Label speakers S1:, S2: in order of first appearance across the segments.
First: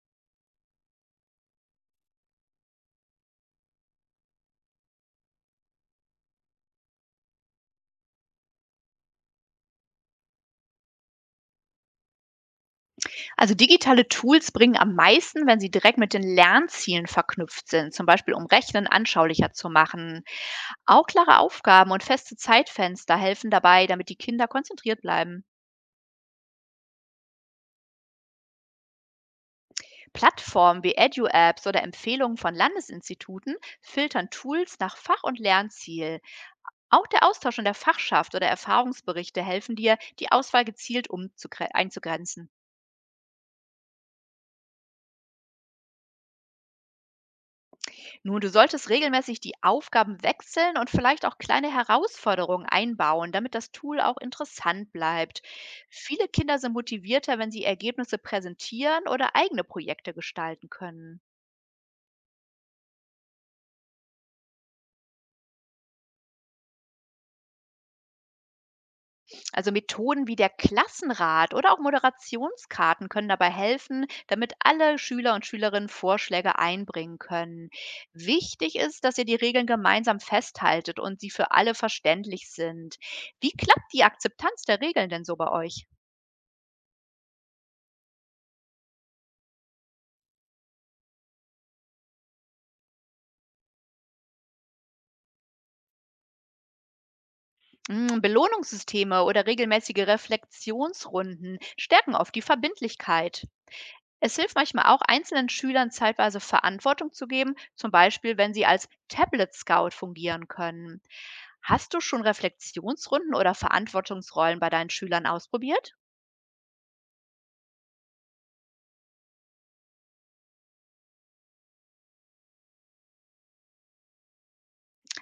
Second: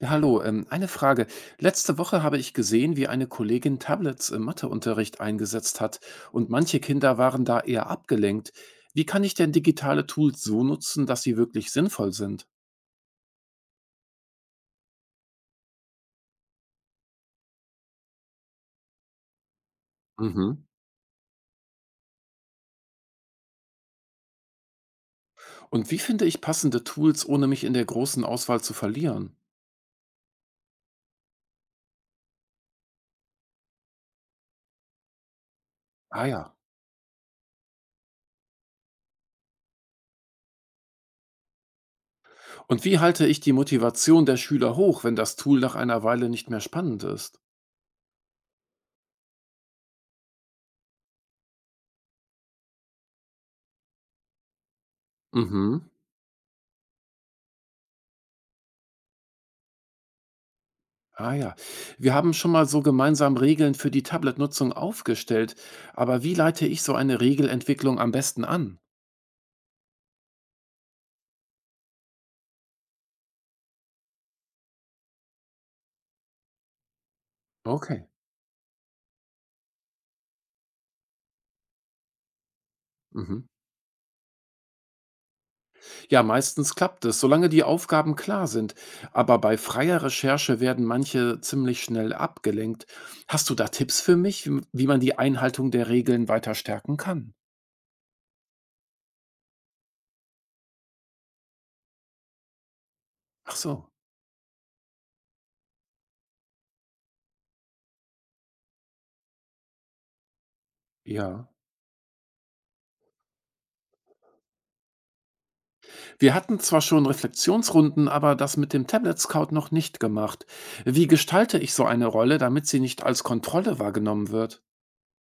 S1: Ja, hallo, eine Frage. Letzte Woche habe ich gesehen, wie eine Kollegin Tablets im Matheunterricht eingesetzt hat, und manche Kinder waren da eher abgelenkt. Wie kann ich denn digitale Tools so nutzen, dass sie wirklich sinnvoll sind?
S2: Also digitale Tools bringen am meisten, wenn sie direkt mit den Lernzielen verknüpft sind, zum Beispiel um Rechnen anschaulicher zu machen.
S1: Mhm.
S2: Auch klare Aufgaben und feste Zeitfenster helfen dabei, damit die Kinder konzentriert bleiben.
S1: Und wie finde ich passende Tools, ohne mich in der großen Auswahl zu verlieren?
S2: Plattformen wie Edu-Apps oder Empfehlungen von Landesinstituten filtern Tools nach Fach- und Lernziel.
S1: Ah ja.
S2: Auch der Austausch in der Fachschaft oder Erfahrungsberichte helfen dir, die Auswahl gezielt einzugrenzen.
S1: Und wie halte ich die Motivation der Schüler hoch, wenn das Tool nach einer Weile nicht mehr spannend ist?
S2: Nun, du solltest regelmäßig die Aufgaben wechseln und vielleicht auch kleine Herausforderungen einbauen, damit das Tool auch interessant bleibt.
S1: Mhm.
S2: Viele Kinder sind motivierter, wenn sie Ergebnisse präsentieren oder eigene Projekte gestalten können.
S1: Ah ja, wir haben schon mal so gemeinsam Regeln für die Tablet-Nutzung aufgestellt, aber wie leite ich so eine Regelentwicklung am besten an?
S2: Also Methoden wie der Klassenrat oder auch Moderationskarten können dabei helfen, damit alle Schüler und Schülerinnen Vorschläge einbringen können.
S1: Okay.
S2: Wichtig ist, dass ihr die Regeln gemeinsam festhaltet und sie für alle verständlich sind.
S1: Mhm.
S2: Wie klappt die Akzeptanz der Regeln denn so bei euch?
S1: Ja, meistens klappt es, solange die Aufgaben klar sind. Aber bei freier Recherche werden manche ziemlich schnell abgelenkt. Hast du da Tipps für mich, wie man die Einhaltung der Regeln weiter stärken kann?
S2: Mm, Belohnungssysteme oder regelmäßige Reflexionsrunden stärken oft die Verbindlichkeit.
S1: Ach so,
S2: Es hilft manchmal auch, einzelnen Schülern zeitweise Verantwortung zu geben, zum Beispiel wenn sie als Tablet-Scout fungieren können.
S1: ja.
S2: Hast du schon Reflexionsrunden oder Verantwortungsrollen bei deinen Schülern ausprobiert?
S1: Wir hatten zwar schon Reflexionsrunden, aber das mit dem Tablet Scout noch nicht gemacht. Wie gestalte ich so eine Rolle, damit sie nicht als Kontrolle wahrgenommen wird?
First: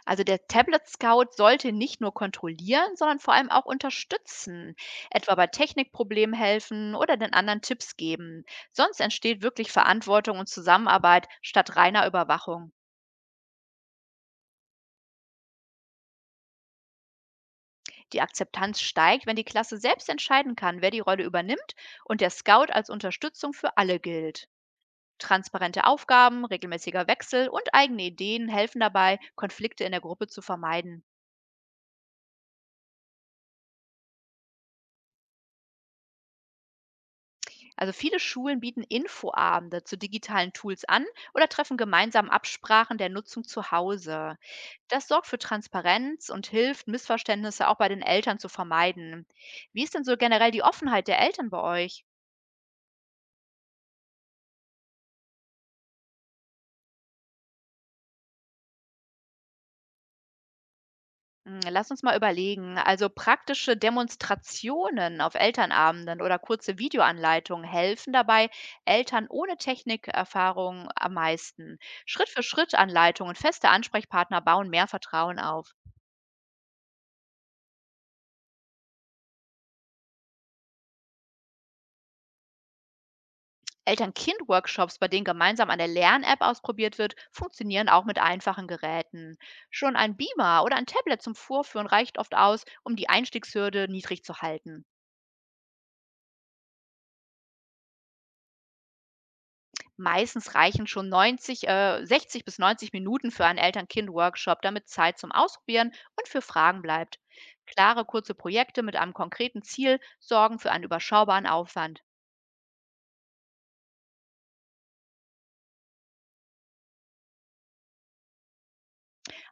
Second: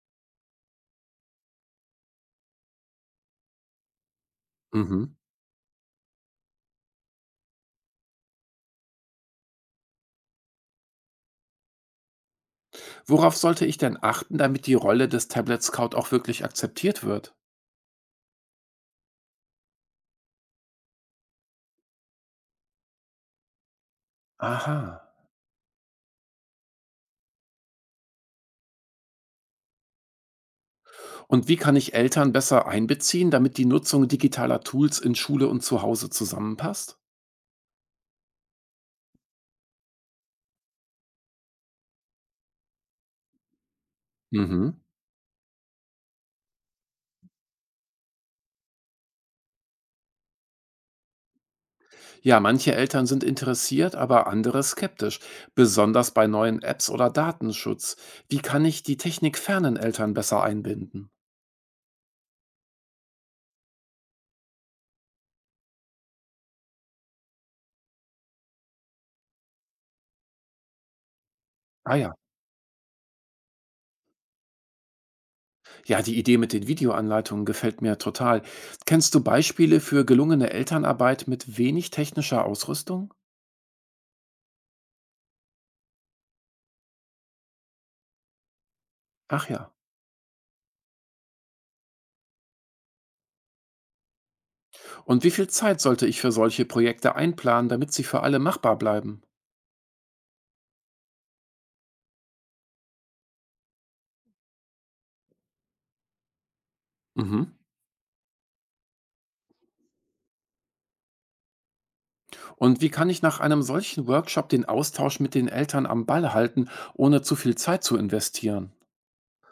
S2: Also der Tablet Scout sollte nicht nur kontrollieren, sondern vor allem auch unterstützen,
S1: Mhm.
S2: etwa bei Technikproblemen helfen oder den anderen Tipps geben. Sonst entsteht wirklich Verantwortung und Zusammenarbeit statt reiner Überwachung.
S1: Worauf sollte ich denn achten, damit die Rolle des Tablet Scout auch wirklich akzeptiert wird?
S2: Die Akzeptanz steigt, wenn die Klasse selbst entscheiden kann, wer die Rolle übernimmt und der Scout als Unterstützung für alle gilt.
S1: Aha.
S2: Transparente Aufgaben, regelmäßiger Wechsel und eigene Ideen helfen dabei, Konflikte in der Gruppe zu vermeiden.
S1: Und wie kann ich Eltern besser einbeziehen, damit die Nutzung digitaler Tools in Schule und zu Hause zusammenpasst?
S2: Also viele Schulen bieten Infoabende zu digitalen Tools an oder treffen gemeinsam Absprachen der Nutzung zu Hause.
S1: Mhm.
S2: Das sorgt für Transparenz und hilft, Missverständnisse auch bei den Eltern zu vermeiden. Wie ist denn so generell die Offenheit der Eltern bei euch?
S1: Ja, manche Eltern sind interessiert, aber andere skeptisch, besonders bei neuen Apps oder Datenschutz. Wie kann ich die technikfernen Eltern besser einbinden?
S2: Hm, lass uns mal überlegen. Also praktische Demonstrationen auf Elternabenden oder kurze Videoanleitungen helfen dabei Eltern ohne Technikerfahrung am meisten.
S1: Ah ja,
S2: Schritt für Schritt Anleitungen und feste Ansprechpartner bauen mehr Vertrauen auf.
S1: ja, die Idee mit den Videoanleitungen gefällt mir total. Kennst du Beispiele für gelungene Elternarbeit mit wenig technischer Ausrüstung?
S2: Eltern-Kind-Workshops, bei denen gemeinsam eine Lern-App ausprobiert wird, funktionieren auch mit einfachen Geräten.
S1: Ach ja.
S2: Schon ein Beamer oder ein Tablet zum Vorführen reicht oft aus, um die Einstiegshürde niedrig zu halten.
S1: Und wie viel Zeit sollte ich für solche Projekte einplanen, damit sie für alle machbar bleiben?
S2: Meistens reichen schon 60 bis 90 Minuten für einen Eltern-Kind-Workshop, damit Zeit zum Ausprobieren und für Fragen bleibt.
S1: Mhm.
S2: Klare, kurze Projekte mit einem konkreten Ziel sorgen für einen überschaubaren Aufwand.
S1: Und wie kann ich nach einem solchen Workshop den Austausch mit den Eltern am Ball halten, ohne zu viel Zeit zu investieren?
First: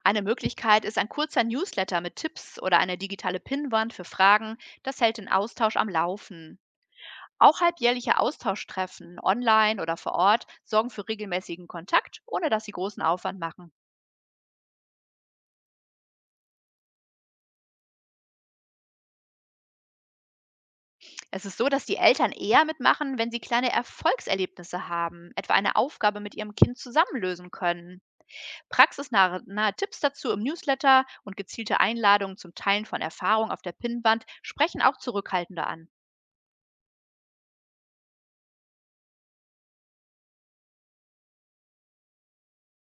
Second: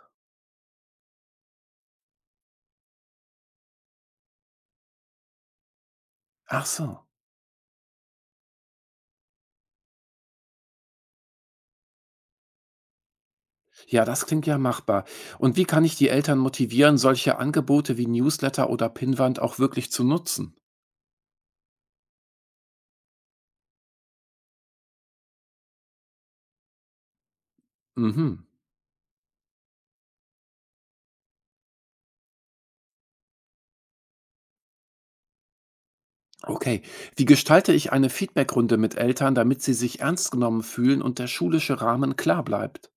S2: Eine Möglichkeit ist ein kurzer Newsletter mit Tipps oder eine digitale Pinnwand für Fragen. Das hält den Austausch am Laufen.
S1: Ach so.
S2: Auch halbjährliche Austauschtreffen, online oder vor Ort, sorgen für regelmäßigen Kontakt, ohne dass sie großen Aufwand machen.
S1: Ja, das klingt ja machbar. Und wie kann ich die Eltern motivieren, solche Angebote wie Newsletter oder Pinnwand auch wirklich zu nutzen?
S2: Es ist so, dass die Eltern eher mitmachen, wenn sie kleine Erfolgserlebnisse haben, etwa eine Aufgabe mit ihrem Kind zusammenlösen können.
S1: Mhm.
S2: Praxisnahe nahe Tipps dazu im Newsletter und gezielte Einladungen zum Teilen von Erfahrungen auf der Pinnwand sprechen auch Zurückhaltende an.
S1: Okay. Wie gestalte ich eine Feedbackrunde mit Eltern, damit sie sich ernst genommen fühlen und der schulische Rahmen klar bleibt?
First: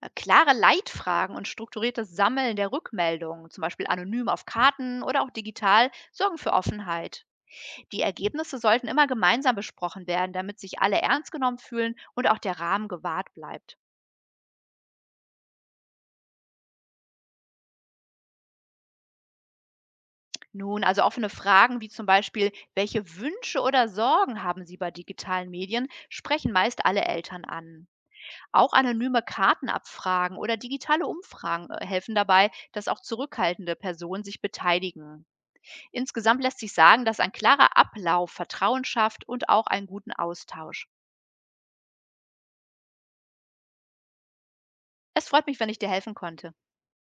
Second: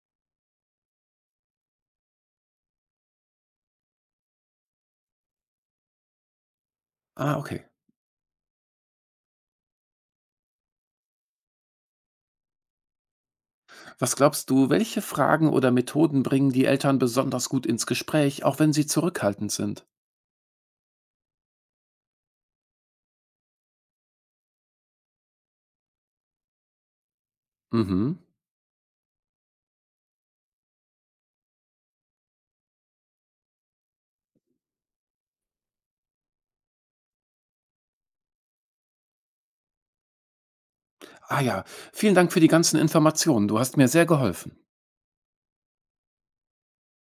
S2: Klare Leitfragen und strukturiertes Sammeln der Rückmeldungen, zum Beispiel anonym auf Karten oder auch digital, sorgen für Offenheit.
S1: Ah, okay.
S2: Die Ergebnisse sollten immer gemeinsam besprochen werden, damit sich alle ernst genommen fühlen und auch der Rahmen gewahrt bleibt.
S1: Was glaubst du, welche Fragen oder Methoden bringen die Eltern besonders gut ins Gespräch, auch wenn sie zurückhaltend sind?
S2: Nun, also offene Fragen wie zum Beispiel, welche Wünsche oder Sorgen haben Sie bei digitalen Medien, sprechen meist alle Eltern an.
S1: Mhm.
S2: Auch anonyme Kartenabfragen oder digitale Umfragen helfen dabei, dass auch zurückhaltende Personen sich beteiligen. Insgesamt lässt sich sagen, dass ein klarer Ablauf Vertrauen schafft und auch einen guten Austausch.
S1: Ah ja, vielen Dank für die ganzen Informationen. Du hast mir sehr geholfen.
S2: Es freut mich, wenn ich dir helfen konnte.